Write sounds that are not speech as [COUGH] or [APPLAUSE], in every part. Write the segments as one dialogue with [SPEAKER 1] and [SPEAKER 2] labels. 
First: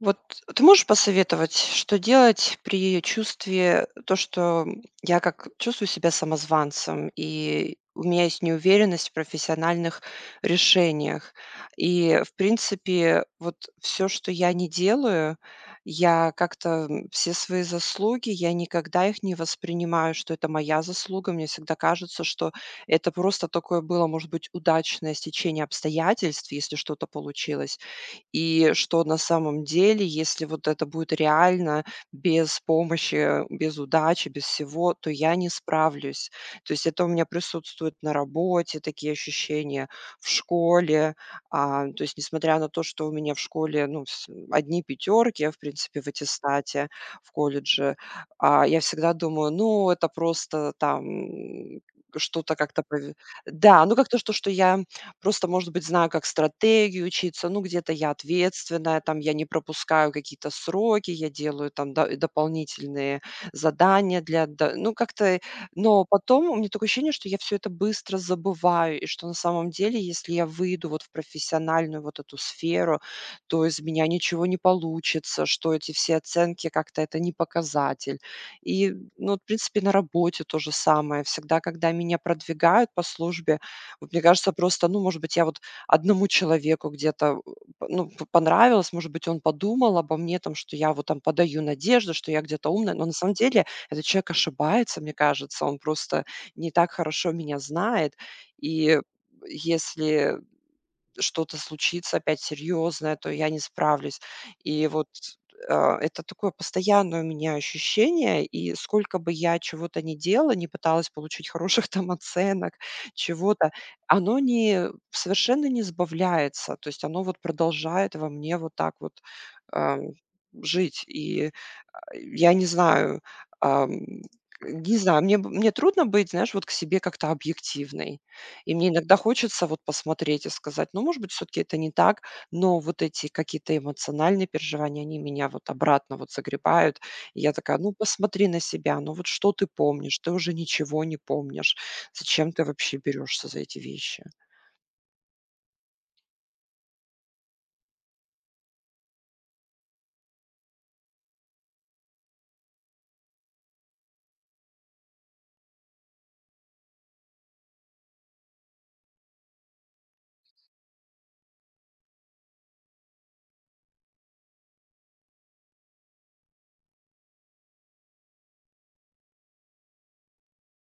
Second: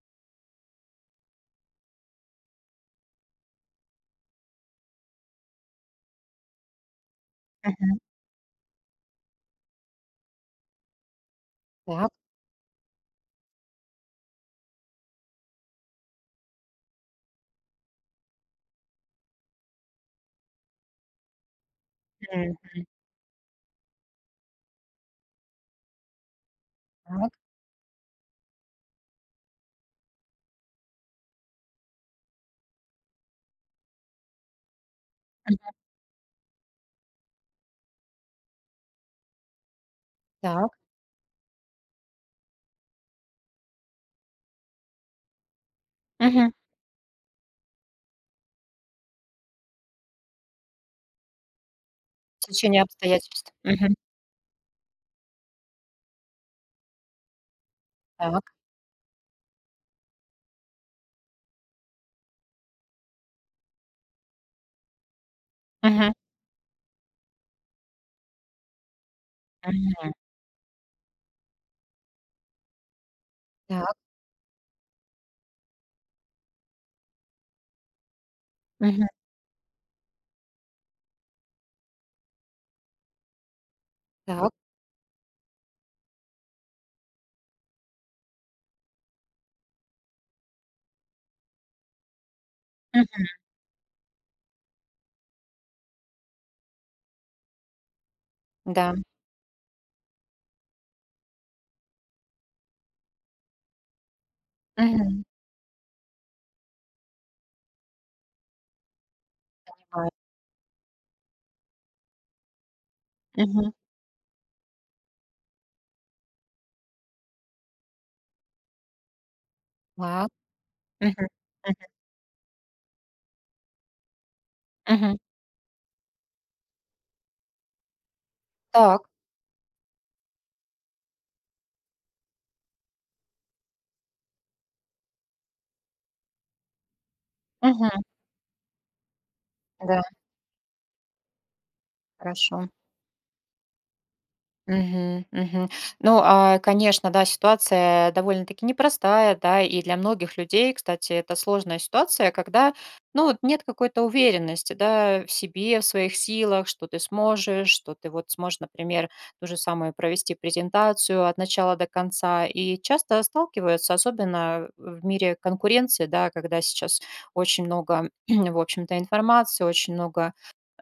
[SPEAKER 1] Вот ты можешь посоветовать, что делать при чувстве, то, что я как чувствую себя самозванцем, и
[SPEAKER 2] Мгм.
[SPEAKER 1] у меня есть неуверенность в профессиональных решениях.
[SPEAKER 2] Так.
[SPEAKER 1] И, в принципе, вот все, что я не делаю, я как-то все свои заслуги, я никогда их не воспринимаю, что это моя заслуга. Мне всегда кажется, что
[SPEAKER 2] м,
[SPEAKER 1] это просто такое было, может быть, удачное стечение обстоятельств, если что-то
[SPEAKER 2] так.
[SPEAKER 1] получилось. И что на самом деле, если вот это будет реально, без помощи, без удачи, без всего, то я не
[SPEAKER 2] Мгм.
[SPEAKER 1] справлюсь. То есть это у меня присутствует на работе, такие ощущения, в
[SPEAKER 2] Так.
[SPEAKER 1] школе. А, то есть несмотря на то, что у меня в школе, ну, вс одни пятерки, в принципе, в
[SPEAKER 2] Мгм.
[SPEAKER 1] аттестате, в колледже, а, я всегда думаю: "Ну, это просто там, что-то как-то
[SPEAKER 2] Течение
[SPEAKER 1] пове".
[SPEAKER 2] обстоятельств.
[SPEAKER 1] Да,
[SPEAKER 2] Мгм.
[SPEAKER 1] ну, как-то что я просто, может быть, знаю, как стратегию учиться. Ну, где-то я
[SPEAKER 2] Так.
[SPEAKER 1] ответственная, там я не пропускаю какие-то сроки, я делаю там дополнительные задания для... до- Ну, как-то... Но
[SPEAKER 2] Мгм.
[SPEAKER 1] потом у меня такое ощущение, что я все это быстро забываю, и что на самом деле,
[SPEAKER 2] Мгм.
[SPEAKER 1] если я выйду вот в профессиональную вот эту сферу, то из
[SPEAKER 2] Так.
[SPEAKER 1] меня ничего не получится, что эти все оценки как-то это не показатель. И,
[SPEAKER 2] Мгм.
[SPEAKER 1] ну, в принципе, на работе то же самое. Всегда, когда меня продвигают по службе, вот мне кажется,
[SPEAKER 2] Так.
[SPEAKER 1] просто, ну, может быть, я вот одному человеку где-то, у, п ну, п понравилась, может быть, он подумал обо мне, там, что я вот там подаю надежду, что я где-то умная, но на
[SPEAKER 2] Мгм.
[SPEAKER 1] самом деле этот человек ошибается, мне кажется. Он просто не так хорошо меня знает.
[SPEAKER 2] Да.
[SPEAKER 1] И если что-то случится опять серьезное, то я не справлюсь. И вот,
[SPEAKER 2] Мгм.
[SPEAKER 1] а, это такое постоянное у меня ощущение, и сколько бы я чего-то
[SPEAKER 2] Понимаю.
[SPEAKER 1] не делала, не пыталась получить хороших [LAUGHS] там оценок, чего-то,
[SPEAKER 2] Мгм.
[SPEAKER 1] оно не совершенно не сбавляется. То есть оно вот продолжает во мне вот так вот, ам,
[SPEAKER 2] Так.
[SPEAKER 1] жить.
[SPEAKER 2] Мгм.
[SPEAKER 1] И
[SPEAKER 2] Мгм.
[SPEAKER 1] я не знаю, ам, не
[SPEAKER 2] Мгм.
[SPEAKER 1] знаю, мне трудно быть, знаешь, вот к себе как-то объективной. И мне
[SPEAKER 2] Так.
[SPEAKER 1] иногда хочется вот посмотреть и сказать: "Ну, может быть, все таки это не так". Но вот эти какие-то эмоциональные переживания, они меня вот обратно вот загребают. И я такая: "Ну,
[SPEAKER 2] Мгм.
[SPEAKER 1] посмотри на себя, ну вот что ты
[SPEAKER 2] Да.
[SPEAKER 1] помнишь? Ты уже ничего не помнишь. Зачем ты
[SPEAKER 2] Хорошо.
[SPEAKER 1] вообще берешься за эти вещи?"
[SPEAKER 2] Мгм, мгм. Ну, конечно, да, ситуация довольно-таки непростая, да, и для многих людей, кстати, это сложная ситуация, когда, ну, вот нет какой-то уверенности, да, в себе, в своих силах, что ты сможешь, что ты вот сможешь, например, ту же самую провести презентацию от начала до конца. И часто сталкиваются, особенно в мире конкуренции, да, когда сейчас очень много, [CLEARS THROAT] в общем-то, информации, очень много,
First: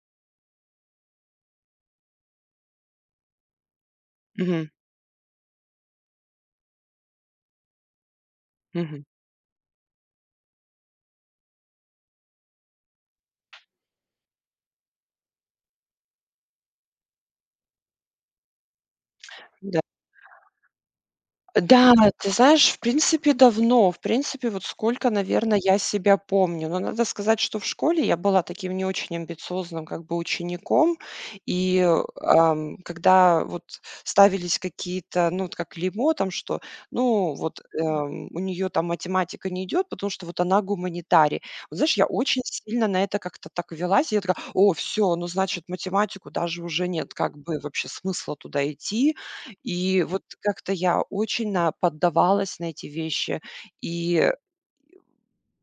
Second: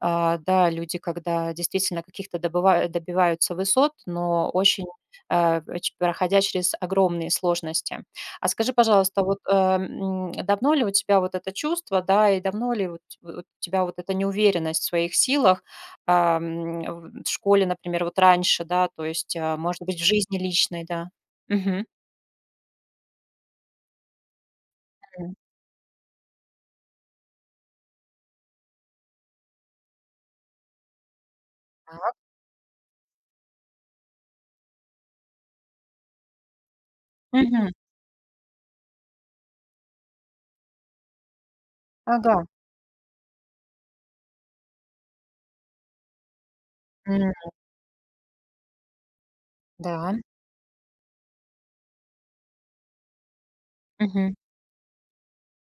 [SPEAKER 2] да, люди, когда действительно каких-то добыва добиваются высот, но
[SPEAKER 1] Мгм,
[SPEAKER 2] очень, э, ч проходя через огромные сложности. А скажи,
[SPEAKER 1] мгм.
[SPEAKER 2] пожалуйста, вот, давно ли у тебя вот это чувство, да, и давно ли вот у тебя вот эта неуверенность в своих силах, в школе, например, вот раньше, да, то есть,
[SPEAKER 1] Да.
[SPEAKER 2] может быть, в жизни личной, да? Мгм.
[SPEAKER 1] Да, ты знаешь, в принципе, давно. В принципе, вот сколько,
[SPEAKER 2] М,
[SPEAKER 1] наверное, я себя помню. Но надо сказать, что в школе я была таким не очень амбициозным как бы учеником. И
[SPEAKER 2] так.
[SPEAKER 1] когда вот ставились какие-то, ну, вот как лимо там, что, ну, вот
[SPEAKER 2] Мгм.
[SPEAKER 1] эм, у нее там математика не идет, потому что вот она гуманитарий. Вот знаешь, я
[SPEAKER 2] Ага.
[SPEAKER 1] очень сильно на это как-то так велась. И я такая, о, все, ну, значит, математику даже уже нет
[SPEAKER 2] М,
[SPEAKER 1] как бы вообще смысла туда идти, и
[SPEAKER 2] да.
[SPEAKER 1] вот как-то я очень на поддавалась на эти вещи. И
[SPEAKER 2] Мгм.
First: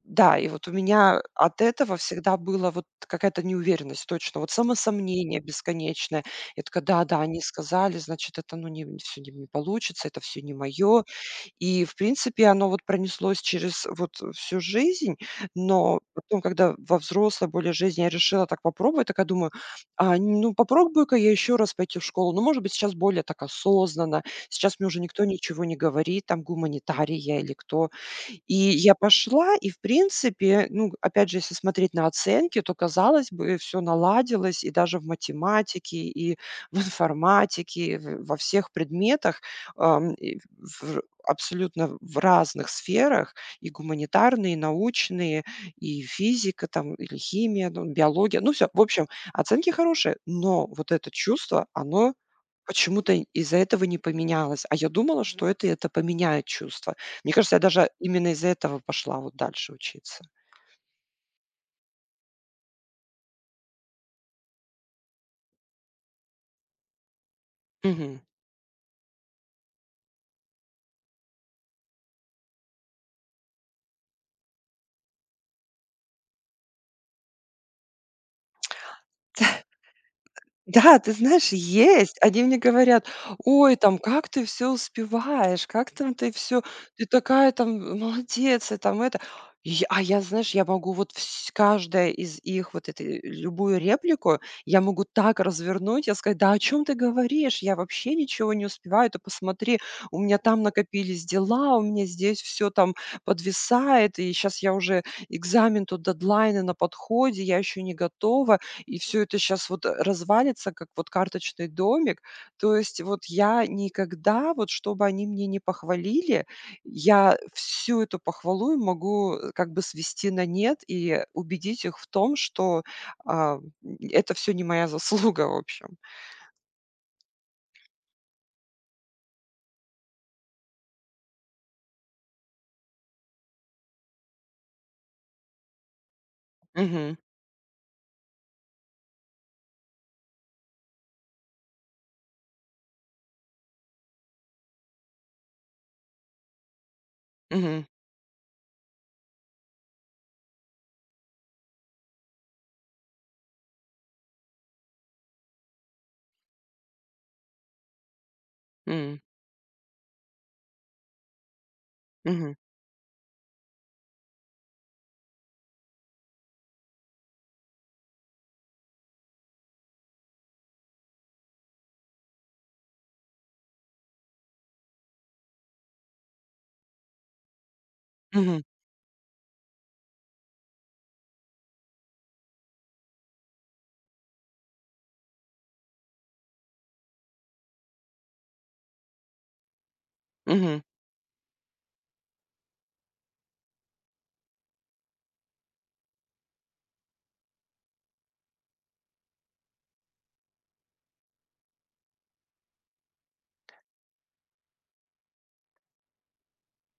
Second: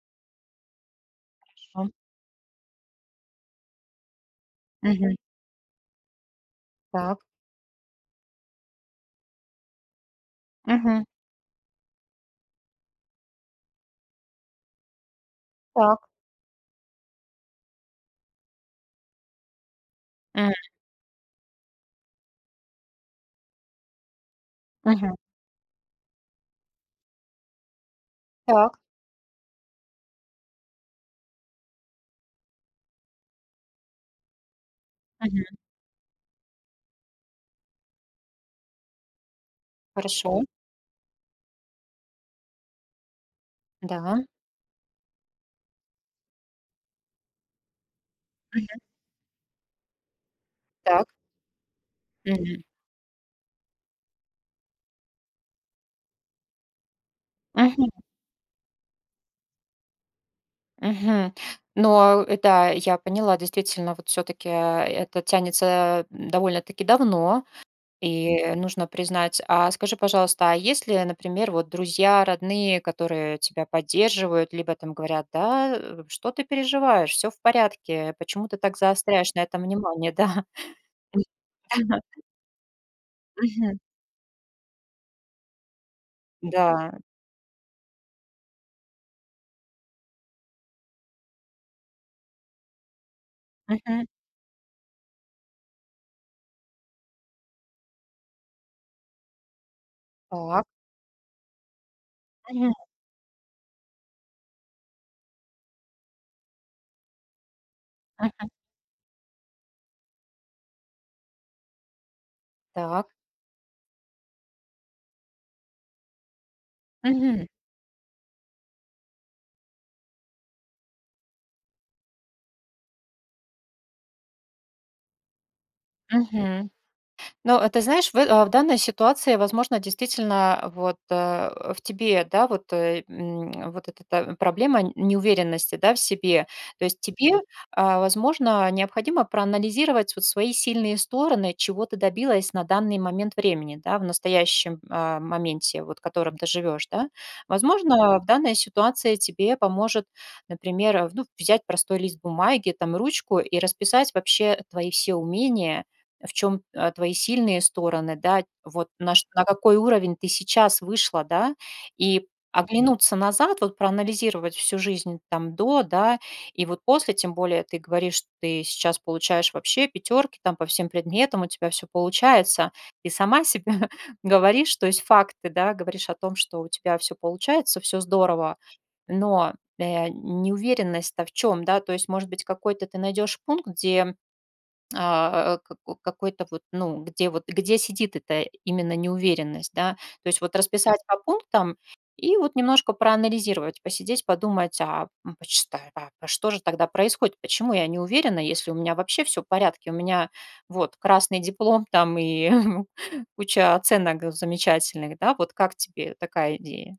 [SPEAKER 1] да, и вот у меня от
[SPEAKER 2] Хорошо.
[SPEAKER 1] этого всегда была вот какая-то неуверенность точно, вот
[SPEAKER 2] Мгм.
[SPEAKER 1] самосомнение бесконечное. Я такая:
[SPEAKER 2] Так.
[SPEAKER 1] "Да-да, они сказали, значит, это, ну, не все не получится, это все не
[SPEAKER 2] Мгм.
[SPEAKER 1] мое". И, в принципе, оно вот пронеслось через вот всю жизнь. Но
[SPEAKER 2] Так.
[SPEAKER 1] потом, когда во взрослой более жизни я решила так попробовать, такая думаю: "А, ну,
[SPEAKER 2] М.
[SPEAKER 1] попробую-ка я еще раз пойти в школу". Ну, может быть, сейчас более так осознанно. Сейчас мне уже
[SPEAKER 2] Мгм.
[SPEAKER 1] никто ничего не говорит, там, гуманитарий я или кто. И
[SPEAKER 2] Так.
[SPEAKER 1] я пошла, и в принципе, ну, опять же, если смотреть на оценки, то, казалось бы, все наладилось и даже в
[SPEAKER 2] Мгм.
[SPEAKER 1] математике, и [LAUGHS] в информатике, и в во всех предметах,
[SPEAKER 2] Хорошо.
[SPEAKER 1] и в абсолютно в разных сферах: и
[SPEAKER 2] Да.
[SPEAKER 1] гуманитарные, и научные, и физика там, или химия, ну, биология. Ну, все,
[SPEAKER 2] Мгм.
[SPEAKER 1] в общем, оценки хорошие, но вот
[SPEAKER 2] Так.
[SPEAKER 1] это чувство, оно
[SPEAKER 2] Мгм.
[SPEAKER 1] почему-то из-за этого не поменялось. А я думала, что это поменяет чувство. Мне кажется, я
[SPEAKER 2] Мгм.
[SPEAKER 1] даже именно из-за этого пошла вот дальше учиться.
[SPEAKER 2] Мгм. Но, да, я поняла, действительно, вот все таки это тянется, довольно-таки давно,
[SPEAKER 1] Мгм.
[SPEAKER 2] и нужно признать. А скажи, пожалуйста, а если, например, вот друзья, родные, которые тебя поддерживают, либо там говорят: "Да, что ты переживаешь? Все в порядке. Почему ты так заостряешь на этом внимание?" Да.
[SPEAKER 1] Да, ты знаешь, есть.
[SPEAKER 2] [LAUGHS] Да.
[SPEAKER 1] Они мне говорят: "Ой,
[SPEAKER 2] Мгм.
[SPEAKER 1] там, как ты все успеваешь, как там ты все?
[SPEAKER 2] Да.
[SPEAKER 1] Ты такая там молодец", и там это. Я, знаешь, я могу вот вс каждая из их вот этой любую
[SPEAKER 2] Мгм.
[SPEAKER 1] реплику, я могу так развернуть, я сказать: "Да о чем ты говоришь? Я вообще ничего не успеваю. Ты посмотри, у меня там
[SPEAKER 2] Так.
[SPEAKER 1] накопились дела, у меня здесь все
[SPEAKER 2] Мгм.
[SPEAKER 1] там подвисает, и сейчас я уже экзамен, тут дедлайны на подходе, я еще не
[SPEAKER 2] Мгм.
[SPEAKER 1] готова", и все это сейчас вот развалится, как вот карточный домик. То есть
[SPEAKER 2] Так.
[SPEAKER 1] вот я никогда, вот чтобы они мне не похвалили, я
[SPEAKER 2] Мгм.
[SPEAKER 1] всю эту похвалу им могу, как бы свести на нет и убедить их в том, что, а, м, это все не моя заслуга, в общем.
[SPEAKER 2] Мгм. Но, ты знаешь, в данной ситуации, возможно, действительно вот, в тебе, да, вот, вот эта проблема неуверенности, да, в себе. То есть
[SPEAKER 1] Мгм.
[SPEAKER 2] тебе, возможно, необходимо проанализировать вот свои сильные стороны, чего ты добилась на данный момент времени, да, в настоящем, моменте, вот, в котором ты живешь, да.
[SPEAKER 1] Мгм.
[SPEAKER 2] Возможно, в данной ситуации тебе поможет, например, ну, взять простой лист бумаги, там, ручку и расписать вообще твои все умения, в чем, твои сильные стороны, да, вот на
[SPEAKER 1] М.
[SPEAKER 2] ш на какой уровень ты сейчас вышла, да, и
[SPEAKER 1] Мгм.
[SPEAKER 2] оглянуться назад, вот проанализировать всю жизнь там до, да, и вот после, тем более ты говоришь, что ты сейчас получаешь вообще пятерки там по всем предметам, у тебя все получается. Ты сама себе [LAUGHS] говоришь, то есть факты, да, говоришь о том, что у тебя все получается, все здорово,
[SPEAKER 1] Мгм.
[SPEAKER 2] но, неуверенность-то в чем, да? То есть, может быть, какой-то ты найдешь пункт, где, какой-то вот, ну, где вот где сидит эта именно неуверенность, да. То есть вот
[SPEAKER 1] Мгм.
[SPEAKER 2] расписать по пунктам и вот немножко проанализировать, посидеть, подумать, почитай, а что же тогда происходит, почему я не уверена, если у меня вообще все в порядке, у меня вот красный диплом там и [LAUGHS] куча оценок замечательных, да. Вот как тебе такая идея?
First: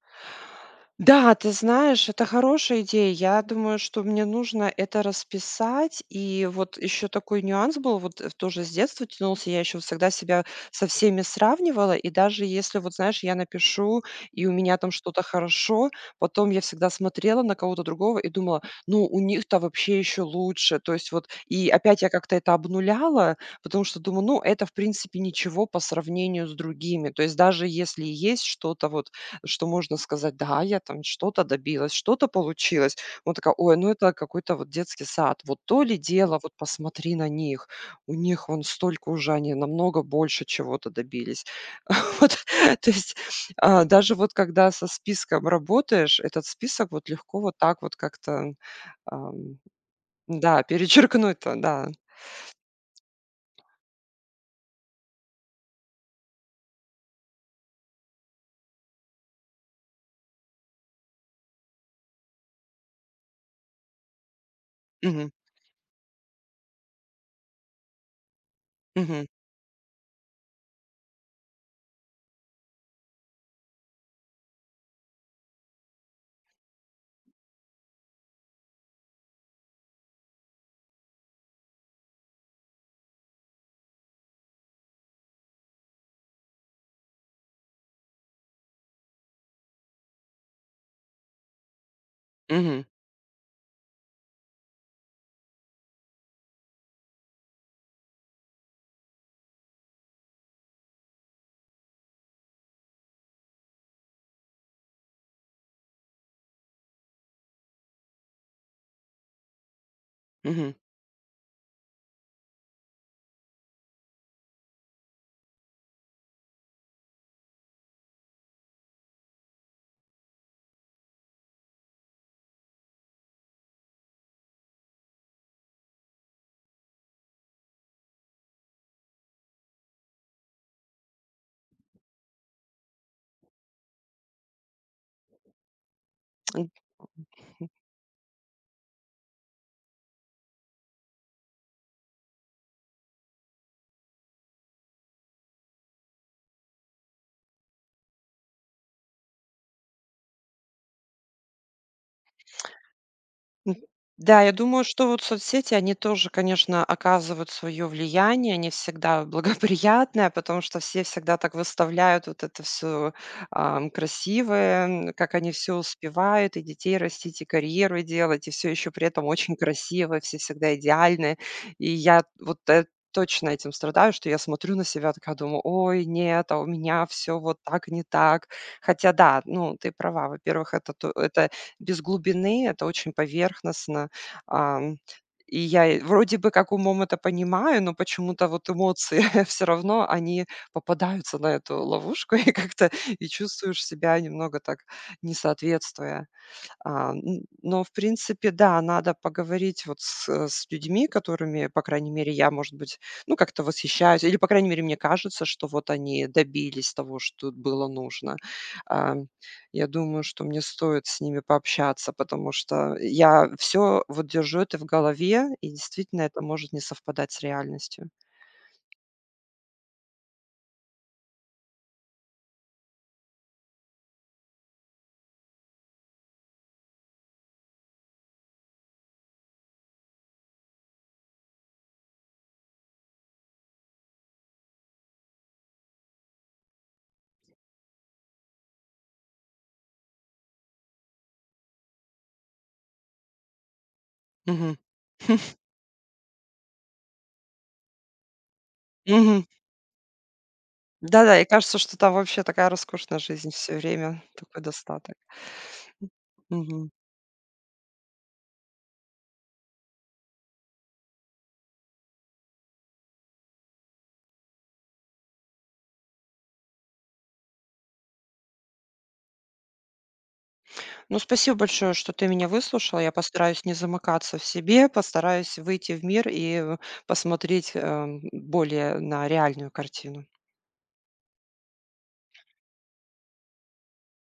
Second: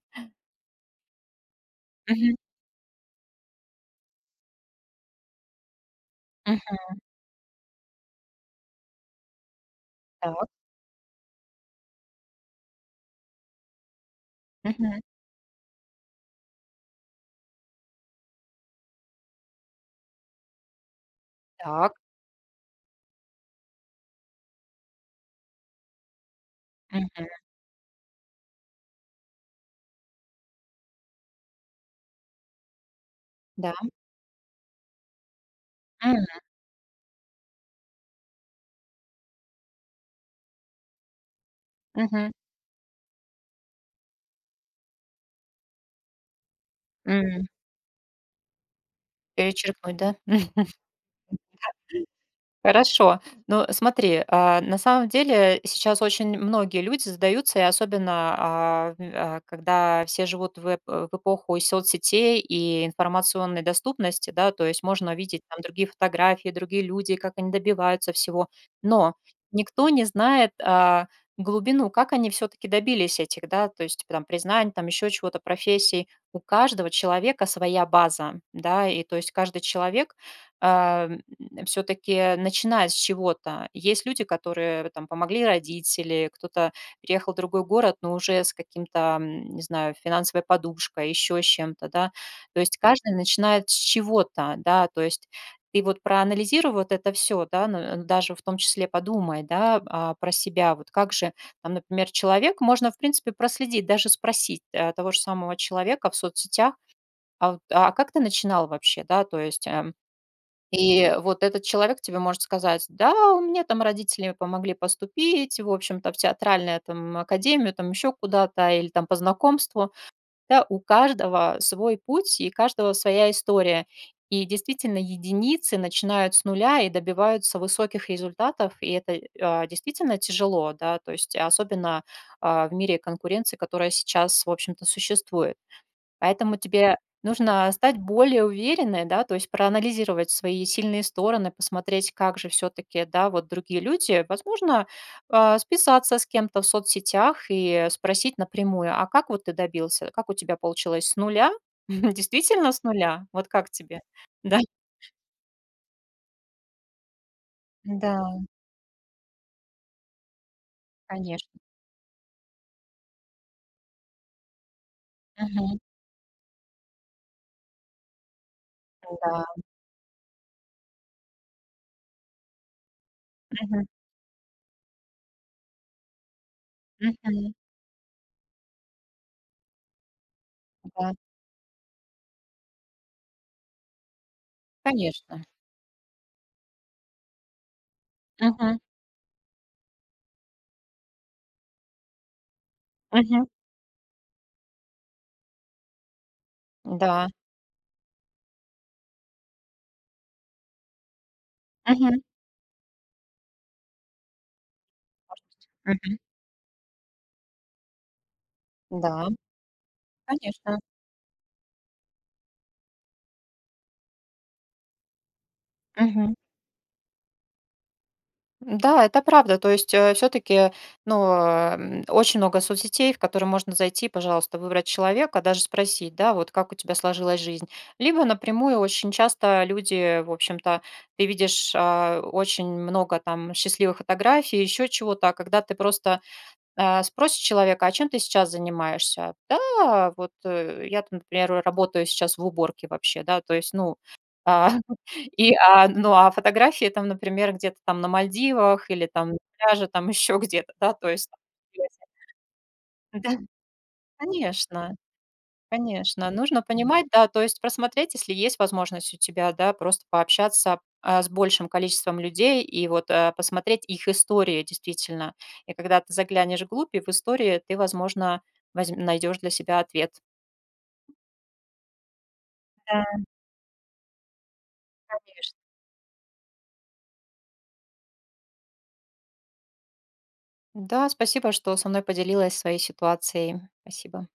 [SPEAKER 1] Да, ты знаешь, это
[SPEAKER 2] Мгм,
[SPEAKER 1] хорошая идея. Я думаю, что мне нужно это расписать. И
[SPEAKER 2] мгм.
[SPEAKER 1] вот еще такой нюанс был, тоже с детства тянулся, я еще всегда себя
[SPEAKER 2] Так,
[SPEAKER 1] со всеми сравнивала. И даже если, вот знаешь, я напишу, и у меня там
[SPEAKER 2] мгм,
[SPEAKER 1] что-то хорошо, потом я всегда смотрела на кого-то другого и думала, ну, у них-то вообще еще лучше. То есть вот, и
[SPEAKER 2] так,
[SPEAKER 1] опять я как-то это обнуляла, потому что думаю, ну, это, в принципе, ничего по сравнению с другими. То
[SPEAKER 2] мгм,
[SPEAKER 1] есть даже если и есть что-то вот что можно сказать: "Да, я там что-то добилась, что-то получилось". Вот такая:
[SPEAKER 2] да,
[SPEAKER 1] "Ой, ну это какой-то вот детский сад". Вот то ли
[SPEAKER 2] м,
[SPEAKER 1] дело, вот посмотри на них. У них вон столько уже, они намного больше чего-то добились. [LAUGHS]
[SPEAKER 2] мгм,
[SPEAKER 1] Вот, то есть, даже вот когда со списком работаешь, этот список вот легко
[SPEAKER 2] м.
[SPEAKER 1] вот так вот как-то, ам,
[SPEAKER 2] Перечеркнуть, да?
[SPEAKER 1] да,
[SPEAKER 2] [LAUGHS]
[SPEAKER 1] перечеркнуть-то, да.
[SPEAKER 2] Хорошо. Ну, смотри, на самом деле сейчас очень многие люди задаются, и особенно, когда все живут в эпоху и соцсетей и информационной доступности, да, то есть можно
[SPEAKER 1] Мгм,
[SPEAKER 2] видеть там другие фотографии, другие люди, как они добиваются всего, но
[SPEAKER 1] мгм,
[SPEAKER 2] никто не знает, глубину, как они все-таки добились этих, да, то есть там признаний, там еще чего-то, профессий. У каждого человека своя база, да, и то есть каждый человек, а, все-таки начинать с чего-то. Есть люди, которые там помогли родители, кто-то переехал в другой город, но уже с каким-то, не знаю, финансовой подушкой, еще с чем-то, да. То есть
[SPEAKER 1] мгм,
[SPEAKER 2] каждый начинает с чего-то, да, то есть ты вот проанализируй вот это все, да, ну, даже в том числе подумай, да, про себя, вот как же, там, например, человек, можно, в принципе, проследить, даже спросить, того же самого человека в соцсетях, вот, а как ты начинал вообще, да, то есть,
[SPEAKER 1] мгм.
[SPEAKER 2] и вот этот человек тебе может сказать: "Да, у меня там родители помогли поступить, в общем-то, в театральную там академию, там еще куда-то или там по знакомству". Да, у каждого свой путь и каждого своя история. И действительно, единицы начинают с нуля и добиваются высоких результатов, и это, действительно тяжело, да, то есть особенно, в мире конкуренции, которая сейчас, в общем-то, существует. Поэтому тебе нужно стать более уверенной, да, то есть проанализировать свои сильные стороны, посмотреть, как же все-таки, да, вот другие люди, возможно, списаться с кем-то в соцсетях и спросить напрямую, а как вот ты добился, как у тебя получилось с нуля, [LAUGHS] действительно с нуля, вот как
[SPEAKER 1] М,
[SPEAKER 2] тебе,
[SPEAKER 1] да,
[SPEAKER 2] [LAUGHS]
[SPEAKER 1] я
[SPEAKER 2] да?
[SPEAKER 1] думаю, что вот соцсети, они тоже, конечно, оказывают свое
[SPEAKER 2] Да,
[SPEAKER 1] влияние, не всегда [LAUGHS] благоприятное, потому что все всегда
[SPEAKER 2] конечно.
[SPEAKER 1] так выставляют вот это все красивое, как они все
[SPEAKER 2] Мгм.
[SPEAKER 1] успевают, и детей растить, и карьеру делать, и все еще при этом
[SPEAKER 2] Да.
[SPEAKER 1] очень красиво, все всегда идеальны. И я вот э- точно этим
[SPEAKER 2] Мгм.
[SPEAKER 1] страдаю, что я смотрю на себя, такая думаю, ой, нет, а у меня все
[SPEAKER 2] Мгм.
[SPEAKER 1] вот так не так. Хотя да, ну, ты права, во-первых, это, то-
[SPEAKER 2] Да,
[SPEAKER 1] это без глубины, это очень поверхностно. Ам,
[SPEAKER 2] конечно.
[SPEAKER 1] и я и вроде бы как умом это понимаю, но почему-то вот
[SPEAKER 2] Мгм.
[SPEAKER 1] эмоции [LAUGHS] все равно, они попадаются на эту ловушку [LAUGHS] и как-то и
[SPEAKER 2] Мгм.
[SPEAKER 1] чувствуешь себя немного так, не соответствуя. А,
[SPEAKER 2] Да.
[SPEAKER 1] н но, в принципе, да, надо поговорить вот с людьми, которыми, по крайней
[SPEAKER 2] Мгм.
[SPEAKER 1] мере, я, может быть, ну, как-то восхищаюсь или, по крайней мере, мне кажется, что вот они добились того, что было нужно.
[SPEAKER 2] Мгм.
[SPEAKER 1] А,
[SPEAKER 2] Да,
[SPEAKER 1] я думаю, что мне
[SPEAKER 2] конечно.
[SPEAKER 1] стоит с ними пообщаться, потому что я все вот держу это в голове, и действительно
[SPEAKER 2] Мгм.
[SPEAKER 1] это может не совпадать с реальностью.
[SPEAKER 2] Да, это правда. То есть, все-таки, ну, очень много соцсетей, в которые можно зайти, пожалуйста, выбрать человека, даже спросить, да, вот как у тебя сложилась жизнь. Либо напрямую очень часто люди, в общем-то, ты видишь, очень много там счастливых фотографий, еще чего-то, а когда ты просто спросит человека: "А чем ты сейчас занимаешься?" "Да, вот, я там, например, работаю сейчас в уборке вообще", да, то есть, ну, а,
[SPEAKER 1] Мгм.
[SPEAKER 2] [LAUGHS] и,
[SPEAKER 1] [LAUGHS]
[SPEAKER 2] ну, а фотографии там, например, где-то там на Мальдивах или там на
[SPEAKER 1] Мгм.
[SPEAKER 2] пляже, там [LAUGHS] еще где-то, да, то есть.
[SPEAKER 1] Да-да, и кажется, что там
[SPEAKER 2] [LAUGHS]
[SPEAKER 1] вообще такая роскошная
[SPEAKER 2] Да,
[SPEAKER 1] жизнь все время, такой
[SPEAKER 2] конечно.
[SPEAKER 1] достаток.
[SPEAKER 2] Конечно, нужно
[SPEAKER 1] Мгм.
[SPEAKER 2] понимать, да, то есть просмотреть, если есть возможность у тебя, да, просто пообщаться, с большим количеством людей и вот, посмотреть их истории действительно. И когда ты заглянешь вглубь, и в истории ты, возможно, возьм найдешь для себя ответ.
[SPEAKER 1] Ну, спасибо большое, что ты меня выслушала. Я
[SPEAKER 2] Да,
[SPEAKER 1] постараюсь не замыкаться в себе, постараюсь
[SPEAKER 2] конечно.
[SPEAKER 1] выйти в мир и посмотреть более на реальную картину.
[SPEAKER 2] Да, спасибо, что со мной поделилась своей ситуацией. Спасибо.